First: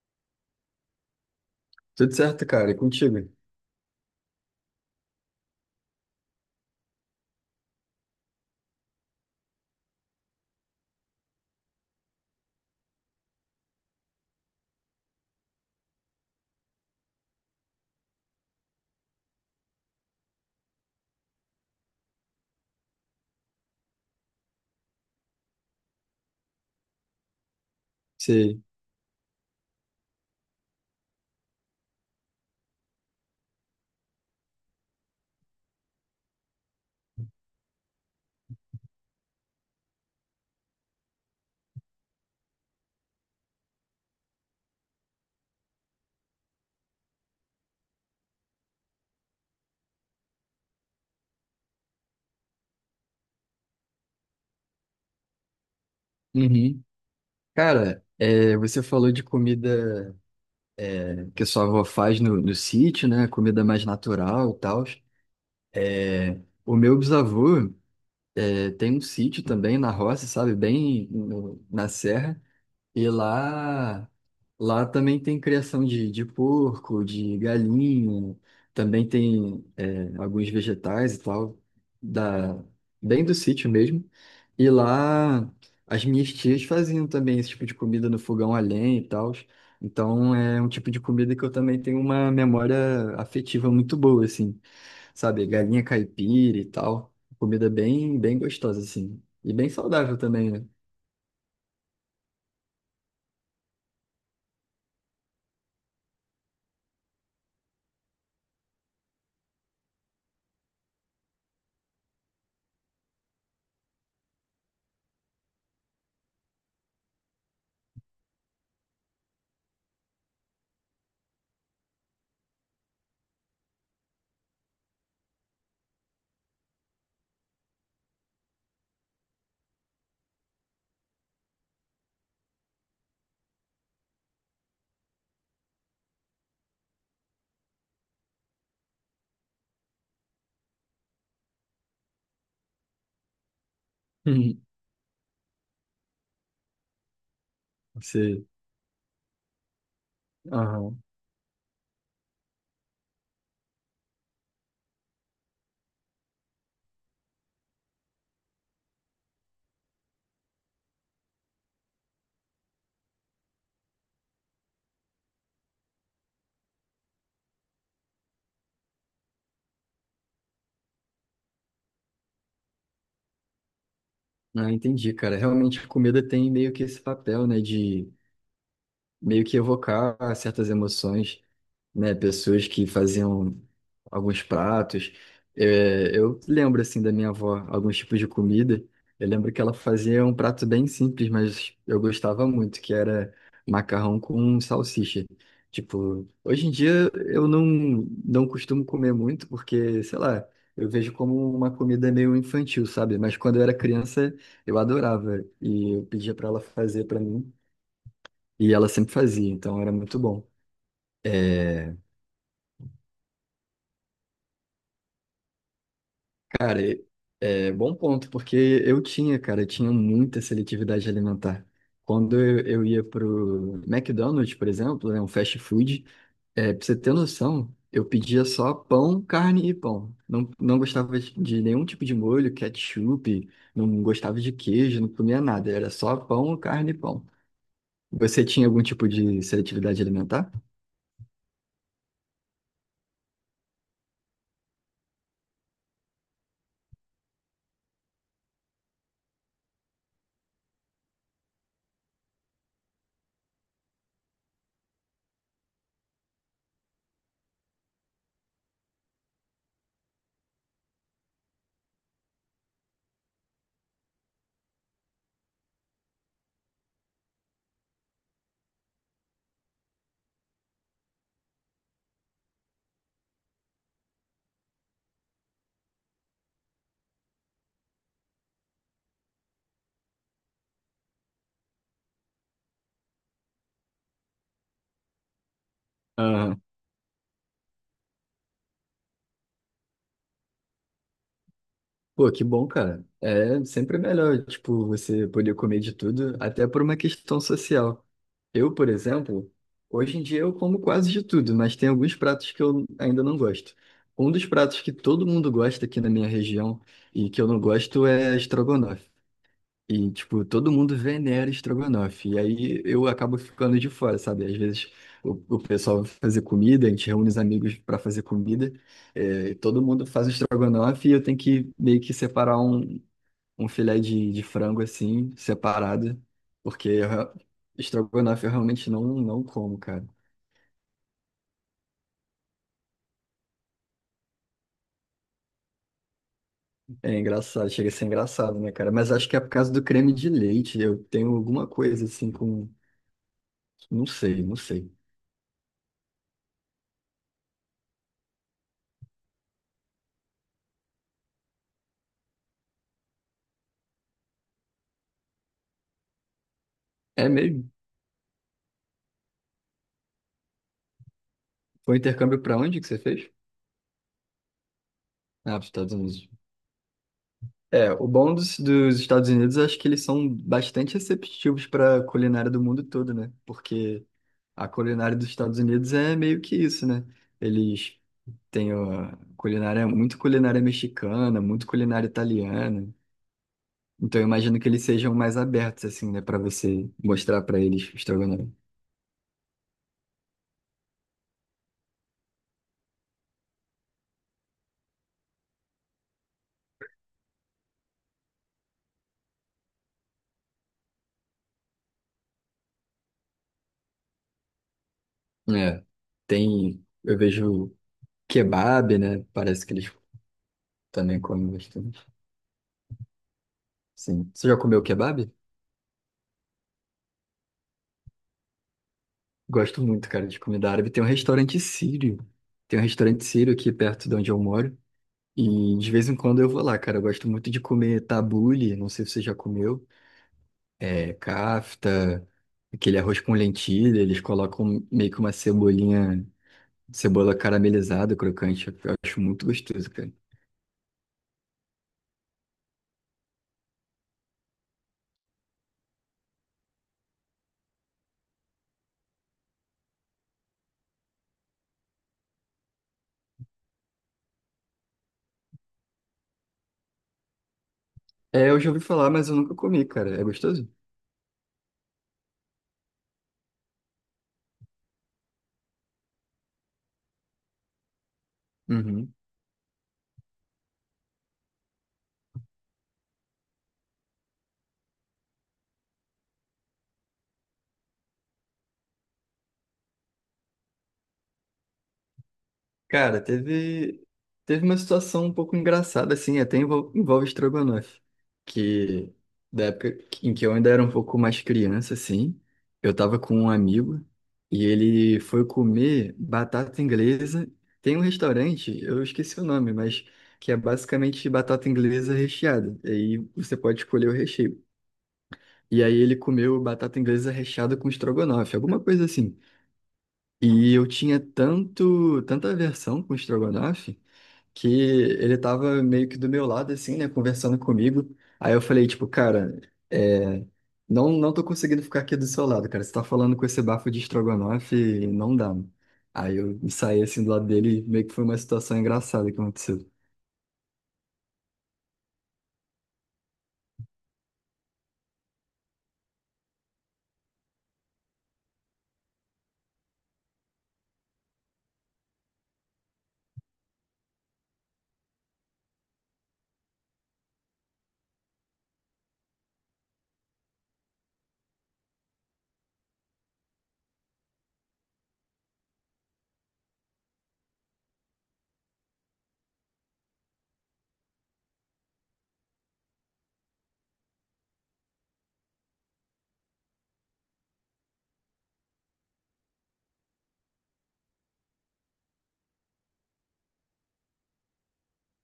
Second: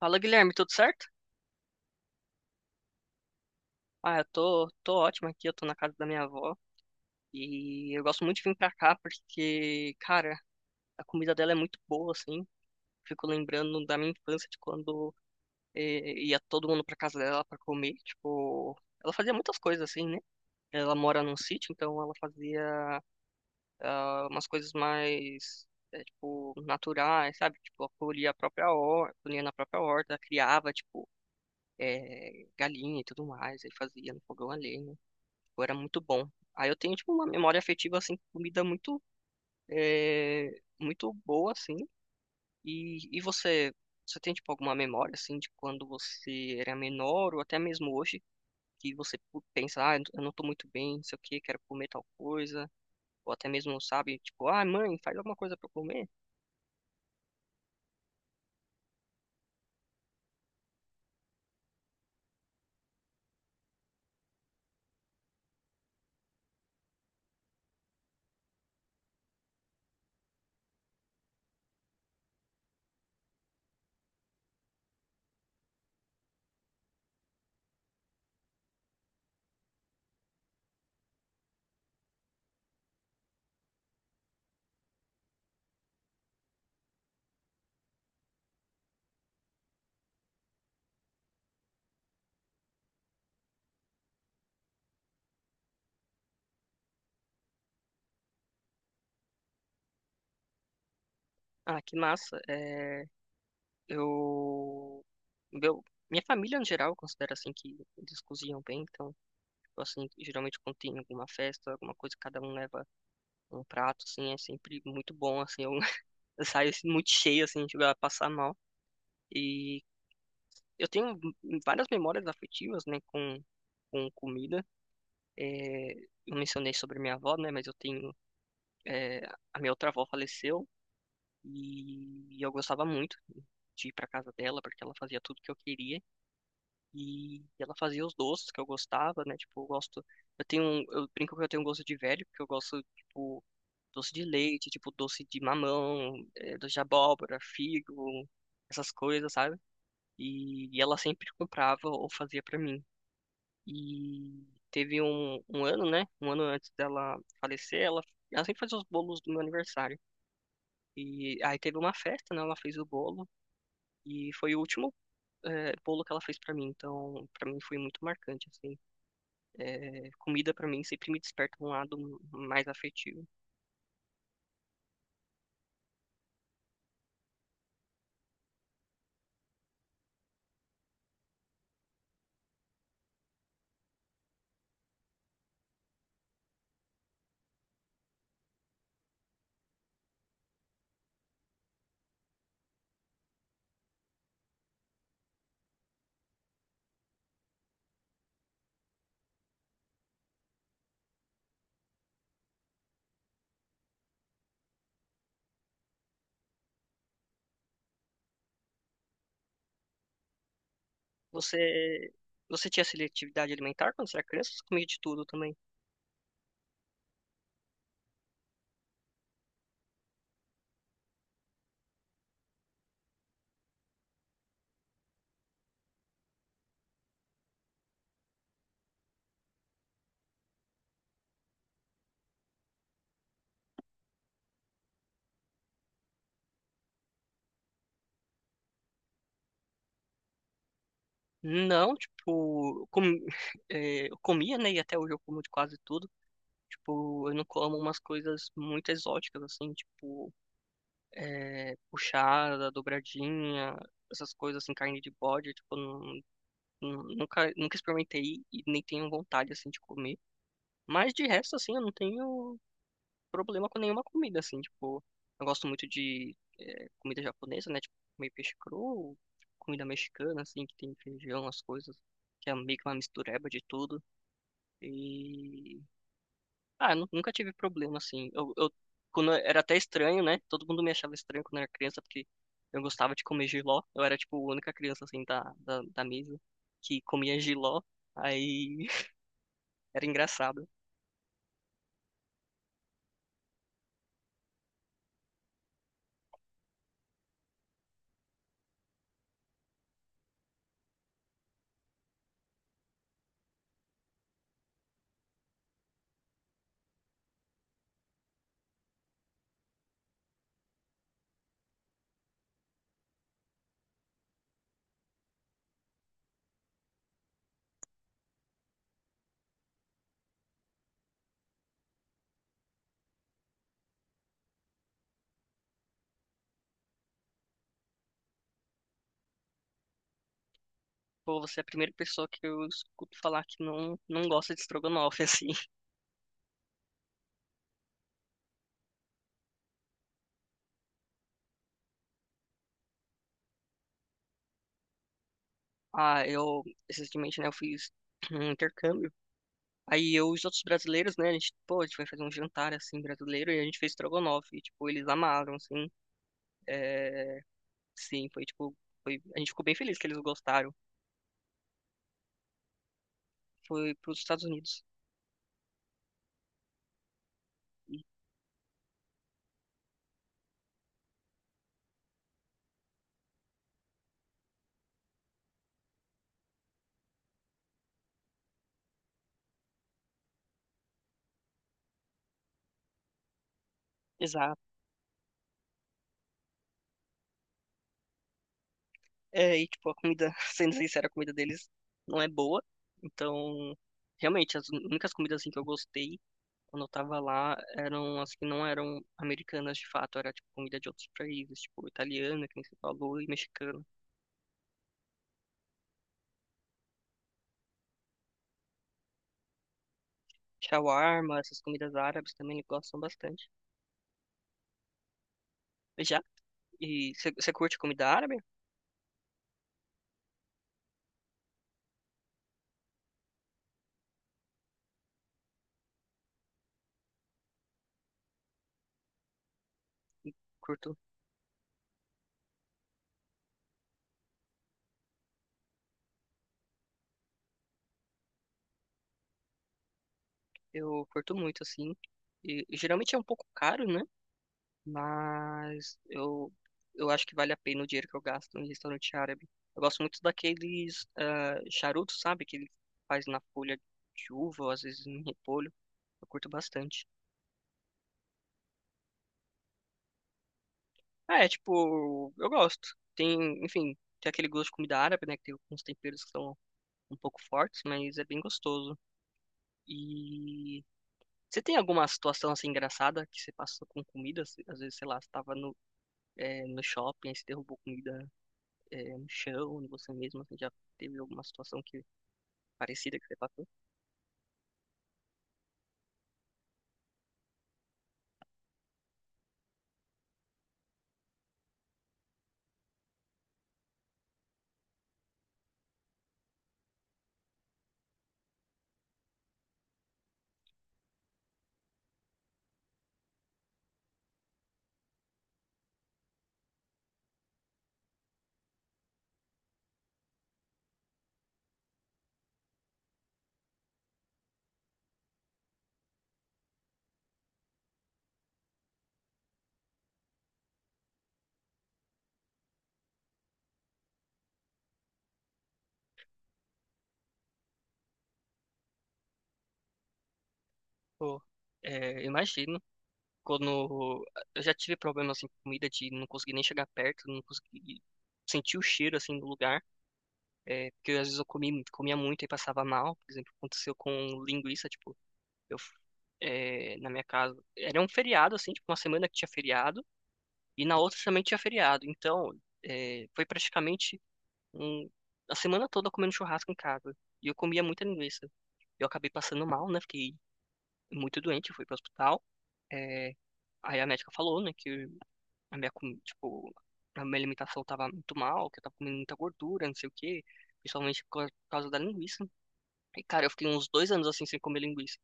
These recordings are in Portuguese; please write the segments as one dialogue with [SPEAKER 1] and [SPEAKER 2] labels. [SPEAKER 1] Fala, Guilherme, tudo certo?
[SPEAKER 2] Tudo certo, cara? E contigo?
[SPEAKER 1] Ah, eu tô ótimo aqui, eu tô na casa da minha avó e eu gosto muito de vir pra cá porque, cara, a comida dela é muito boa, assim. Fico lembrando da minha infância de quando ia todo mundo pra casa dela pra comer, tipo, ela fazia muitas coisas assim, né? Ela mora num sítio, então ela fazia ah, umas coisas mais, tipo, naturais, sabe? Tipo, ela colhia a
[SPEAKER 2] Sei.
[SPEAKER 1] própria horta, colhia na própria horta, criava, tipo, galinha e tudo mais, aí fazia no fogão a lenha. Pô, era muito bom. Aí eu tenho, tipo, uma memória afetiva, assim, com comida muito, é, muito boa, assim. E você, você tem, tipo, alguma memória, assim, de quando você era menor ou até mesmo hoje, que você pensa, ah, eu não tô muito bem, não sei o quê, quero comer tal coisa. Ou até mesmo, sabe, tipo, ah, mãe, faz alguma coisa pra eu comer.
[SPEAKER 2] Uhum. Cara, você falou de comida que sua avó faz no sítio, né? Comida mais natural e tal. O meu bisavô tem um sítio também na roça, sabe? Bem na serra. E lá, lá também tem criação de porco, de galinha, também tem alguns vegetais e tal, da, bem do sítio mesmo. E lá as minhas tias faziam também esse tipo de comida no fogão a lenha e tal. Então é um tipo de comida que eu também tenho uma memória afetiva muito boa, assim, sabe? Galinha caipira e tal. Comida bem, bem gostosa, assim. E bem saudável também, né?
[SPEAKER 1] Ah, que massa. Eu... Meu, minha família, no geral, considera, assim, que eles cozinham bem, então... Tipo assim, geralmente quando tem alguma festa, alguma coisa, cada um leva um prato, assim, é sempre muito bom, assim, eu, eu saio assim, muito cheio, assim, chego a passar mal. E eu tenho várias memórias afetivas, né, com comida. É, eu mencionei sobre minha avó, né, mas eu tenho, é, a minha outra avó faleceu e eu gostava muito de ir para casa dela, porque ela fazia tudo que eu queria. E ela fazia os doces que eu gostava, né? Tipo, eu gosto. Eu brinco que eu tenho um gosto de velho, porque eu gosto, tipo, doce de leite, tipo, doce de mamão, doce de abóbora, figo,
[SPEAKER 2] Você.
[SPEAKER 1] essas coisas, sabe? E ela
[SPEAKER 2] Aham.
[SPEAKER 1] sempre comprava ou fazia pra mim. E teve um ano, né? Um ano antes dela falecer, ela sempre fazia os bolos do meu aniversário. E aí teve uma festa, né? Ela fez o bolo. E foi o último, bolo que ela fez pra mim. Então, pra mim foi muito marcante, assim. É, comida pra mim sempre me desperta um lado mais afetivo.
[SPEAKER 2] Ah, entendi, cara. Realmente, a comida tem meio que esse papel, né, de meio que evocar certas emoções, né? Pessoas que faziam alguns pratos. Eu lembro, assim, da minha avó, alguns tipos de comida. Eu lembro que ela fazia um prato bem simples, mas eu gostava muito, que era macarrão com salsicha. Tipo, hoje em dia eu não, não costumo comer muito, porque, sei lá, eu vejo como uma comida meio infantil, sabe? Mas quando eu era criança, eu adorava. E eu pedia para ela fazer para mim, e ela sempre fazia, então era muito bom. É,
[SPEAKER 1] Você, você tinha seletividade alimentar quando você era criança? Ou você comia de tudo também?
[SPEAKER 2] cara, é bom ponto, porque eu tinha, cara, eu tinha muita seletividade alimentar. Quando eu ia pro McDonald's, por exemplo, né, um fast food, pra você ter noção, eu pedia só pão, carne e pão. Não gostava de nenhum tipo de molho, ketchup, não gostava de queijo, não comia nada, era só pão, carne e pão. Você tinha algum tipo de seletividade alimentar?
[SPEAKER 1] Não, tipo, com, é, eu comia, né? E até hoje eu como de quase tudo. Tipo, eu não como umas coisas muito exóticas, assim, tipo, puxada, dobradinha, essas coisas, assim, carne de bode, tipo, nunca experimentei e nem tenho vontade, assim, de comer. Mas de resto, assim, eu não tenho problema com nenhuma comida, assim, tipo, eu gosto muito de comida japonesa, né? Tipo, comer peixe cru, comida mexicana, assim, que tem feijão, as coisas, que é meio que uma mistureba de tudo. E. Ah, nunca tive problema, assim. Era até estranho, né? Todo mundo me achava estranho quando eu era criança, porque eu gostava de comer jiló. Eu era, tipo, a única criança, assim, da mesa que comia jiló. Aí era engraçado.
[SPEAKER 2] Pô, que bom, cara. É sempre melhor, tipo, você poder comer de tudo, até por uma questão social. Eu, por exemplo, hoje em dia eu como quase de tudo, mas tem alguns pratos que eu ainda não gosto. Um dos pratos que todo mundo gosta aqui na minha região e que eu não gosto é estrogonofe. E, tipo, todo mundo venera estrogonofe. E aí eu acabo ficando de fora, sabe? Às vezes o pessoal vai fazer comida, a gente reúne os amigos para fazer comida, e todo mundo faz o estrogonofe e eu tenho que meio que separar um, um filé de frango assim, separado, porque estrogonofe eu realmente não como, cara.
[SPEAKER 1] Pô, você é a primeira pessoa que eu escuto falar que não gosta de estrogonofe, assim.
[SPEAKER 2] É engraçado, chega a ser engraçado, né, cara? Mas acho que é por causa do creme de leite. Eu tenho alguma coisa assim com. Não sei, não sei.
[SPEAKER 1] Ah, eu, recentemente, né, eu fiz um intercâmbio. Aí eu e os outros brasileiros, né, a gente, pô, a gente foi fazer um jantar, assim, brasileiro, e a gente fez estrogonofe, e, tipo, eles amaram, assim,
[SPEAKER 2] É
[SPEAKER 1] é,
[SPEAKER 2] mesmo?
[SPEAKER 1] sim, foi, tipo, foi, a gente ficou bem feliz que eles gostaram.
[SPEAKER 2] Foi um intercâmbio pra onde que você fez?
[SPEAKER 1] Foi pros Estados Unidos.
[SPEAKER 2] Ah, pros Estados Unidos. É,
[SPEAKER 1] E-
[SPEAKER 2] o bom dos Estados Unidos, eu acho que eles são bastante receptivos para a culinária do mundo todo, né? Porque a culinária dos Estados Unidos é meio que isso, né? Eles têm ó, culinária, muito culinária mexicana, muito culinária italiana. Então eu
[SPEAKER 1] Exato.
[SPEAKER 2] imagino que eles sejam mais abertos, assim, né? Para você mostrar para eles o estrogonofe.
[SPEAKER 1] É, e, tipo, a comida, sendo sincero, a comida deles não é boa, então, realmente, as únicas comidas, assim, que eu gostei quando eu tava lá, eram as que não eram americanas de fato, era tipo comida de outros países, tipo italiana, que nem você falou, e mexicana.
[SPEAKER 2] É, tem, eu vejo kebab, né? Parece que eles também
[SPEAKER 1] Shawarma,
[SPEAKER 2] comem
[SPEAKER 1] essas comidas
[SPEAKER 2] bastante.
[SPEAKER 1] árabes também eles gostam bastante.
[SPEAKER 2] Sim. Você já comeu kebab?
[SPEAKER 1] Já? E você curte comida árabe?
[SPEAKER 2] Gosto muito, cara, de comida árabe. Tem um restaurante sírio. Tem um restaurante sírio aqui perto de onde eu moro. E de vez em quando eu vou lá, cara. Eu gosto muito de comer tabule, não sei se você já comeu.
[SPEAKER 1] Curto.
[SPEAKER 2] É, kafta, aquele arroz com lentilha. Eles colocam meio que uma cebolinha, cebola caramelizada, crocante. Eu acho muito gostoso, cara.
[SPEAKER 1] Eu curto muito, assim. E geralmente é um pouco caro, né? Mas eu acho que vale a pena o dinheiro que eu gasto em restaurante árabe. Eu gosto muito daqueles ah, charutos, sabe? Que ele faz na folha de uva, ou às vezes em repolho. Eu curto bastante.
[SPEAKER 2] É, eu já ouvi falar, mas eu nunca comi, cara. É gostoso?
[SPEAKER 1] Ah, é, tipo, eu gosto. Tem, enfim, tem aquele gosto de comida árabe, né? Que tem uns temperos que são um pouco fortes, mas é bem gostoso.
[SPEAKER 2] Uhum.
[SPEAKER 1] E você tem alguma situação assim engraçada que você passou com comida? Às vezes, sei lá, você tava no, no shopping, aí você derrubou comida, no chão, em você mesmo, assim, já teve alguma situação que parecida
[SPEAKER 2] Cara,
[SPEAKER 1] que você passou?
[SPEAKER 2] teve, teve uma situação um pouco engraçada, assim, envolve estrogonofe, que da época em que eu ainda era um pouco mais criança, assim, eu tava com um amigo e ele foi comer batata inglesa. Tem um restaurante, eu esqueci o nome, mas que é basicamente batata inglesa recheada. E aí você pode escolher o recheio. E aí ele comeu batata inglesa recheada com estrogonofe, alguma coisa assim. E eu tinha tanto, tanta aversão com estrogonofe que ele tava meio que do meu lado, assim, né, conversando comigo. Aí eu falei, tipo, cara, é, não tô conseguindo ficar aqui do seu lado, cara. Você tá falando com esse bafo de estrogonofe e não dá, mano. Aí eu saí, assim, do lado dele e meio que foi uma situação engraçada que aconteceu.
[SPEAKER 1] Pô, é, imagino. Quando eu já tive problema assim com comida de não conseguir nem chegar perto, não conseguir sentir o cheiro assim do lugar. É, porque às vezes comia muito e passava mal. Por exemplo, aconteceu com linguiça, tipo, eu, na minha casa. Era um feriado, assim, tipo, uma semana que tinha feriado, e na outra também tinha feriado. Então, foi praticamente um, a semana toda comendo churrasco em casa. E eu comia muita linguiça. Eu acabei passando mal, né? Fiquei muito doente, fui pro hospital. É, aí a médica falou, né, que a minha, comi- tipo, a minha alimentação tava muito mal, que eu tava comendo muita gordura, não sei o quê, principalmente por causa da linguiça. E, cara, eu fiquei uns dois anos assim sem comer linguiça.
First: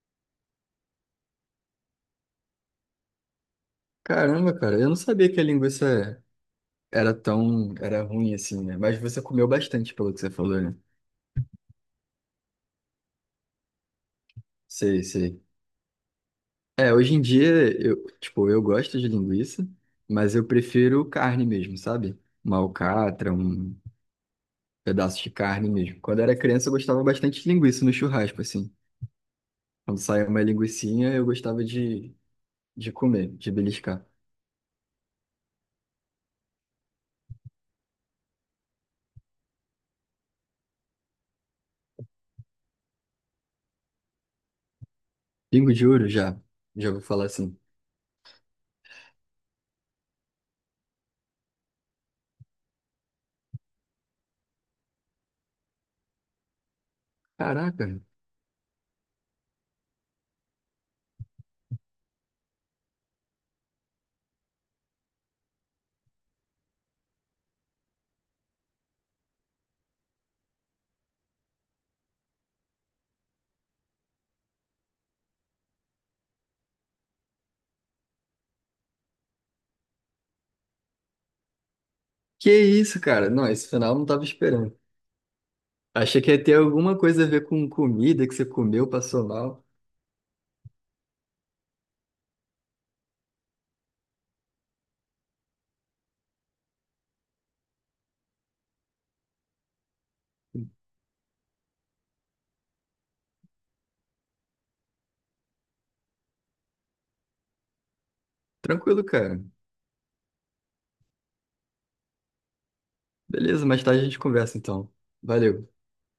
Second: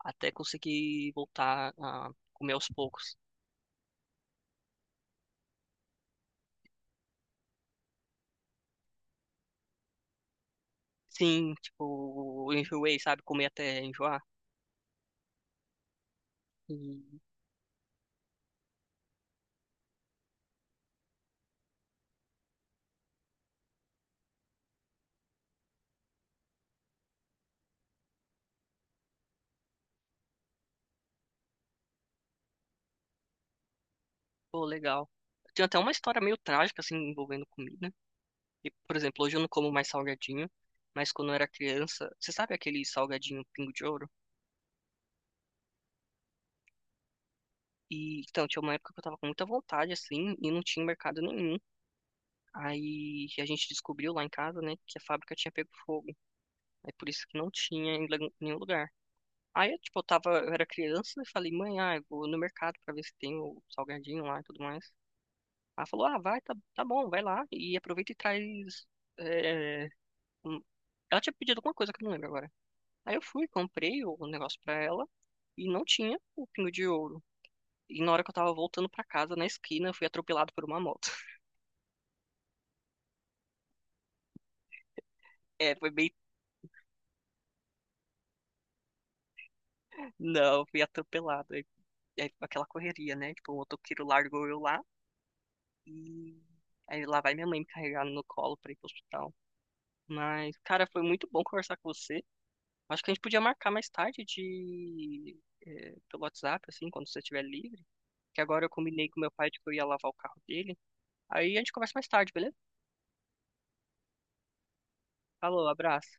[SPEAKER 1] Até conseguir voltar a comer aos poucos.
[SPEAKER 2] Caramba, cara, eu não sabia que a linguiça era tão, era ruim assim, né? Mas você comeu bastante, pelo que você falou, né?
[SPEAKER 1] Sim, tipo, eu enjoei, sabe? Comer até enjoar.
[SPEAKER 2] Sei, sei.
[SPEAKER 1] E,
[SPEAKER 2] É, hoje em dia, tipo, eu gosto de linguiça, mas eu prefiro carne mesmo, sabe? Uma alcatra, um pedaço de carne mesmo. Quando eu era criança, eu gostava bastante de linguiça no churrasco, assim. Quando saía uma linguicinha, eu gostava de comer, de beliscar.
[SPEAKER 1] pô, legal. Tem até uma história meio trágica, assim, envolvendo comida. E, por exemplo, hoje eu não como mais salgadinho. Mas quando eu era criança, você sabe aquele salgadinho Pingo de Ouro?
[SPEAKER 2] Pingo de ouro, já. Já vou falar assim.
[SPEAKER 1] E, então, tinha uma época que eu tava com muita vontade, assim, e não tinha mercado nenhum. Aí a gente descobriu lá em casa, né, que a fábrica tinha pego fogo. Aí por isso que não
[SPEAKER 2] Caraca,
[SPEAKER 1] tinha em nenhum lugar. Aí, eu, tipo, eu tava, eu era criança e falei, mãe, ah, eu vou no mercado pra ver se tem o salgadinho lá e tudo mais. Ela falou, ah, vai, tá bom, vai lá e aproveita e traz. é, um- Ela tinha pedido alguma coisa que eu não lembro agora. Aí eu fui, comprei o negócio pra ela e não tinha o pingo de ouro. E na hora que eu tava voltando pra casa, na esquina, eu fui atropelado por uma moto.
[SPEAKER 2] que isso, cara? Não, esse final eu não tava esperando.
[SPEAKER 1] É, foi bem.
[SPEAKER 2] Achei que ia ter alguma coisa a ver com comida que você comeu, passou mal.
[SPEAKER 1] Não, eu fui atropelado. Aí foi aquela correria, né? Tipo, o motoqueiro largou eu lá e. Aí lá vai minha mãe me carregar no colo pra ir pro hospital. Mas, cara, foi muito bom conversar com você. Acho que a gente podia marcar mais tarde de pelo WhatsApp, assim, quando você estiver livre. Que agora eu
[SPEAKER 2] Tranquilo,
[SPEAKER 1] combinei com meu
[SPEAKER 2] cara.
[SPEAKER 1] pai de que eu ia lavar o carro dele. Aí a gente conversa mais tarde, beleza?
[SPEAKER 2] Beleza, mais tarde a gente conversa, então.
[SPEAKER 1] Falou,
[SPEAKER 2] Valeu.
[SPEAKER 1] abraço.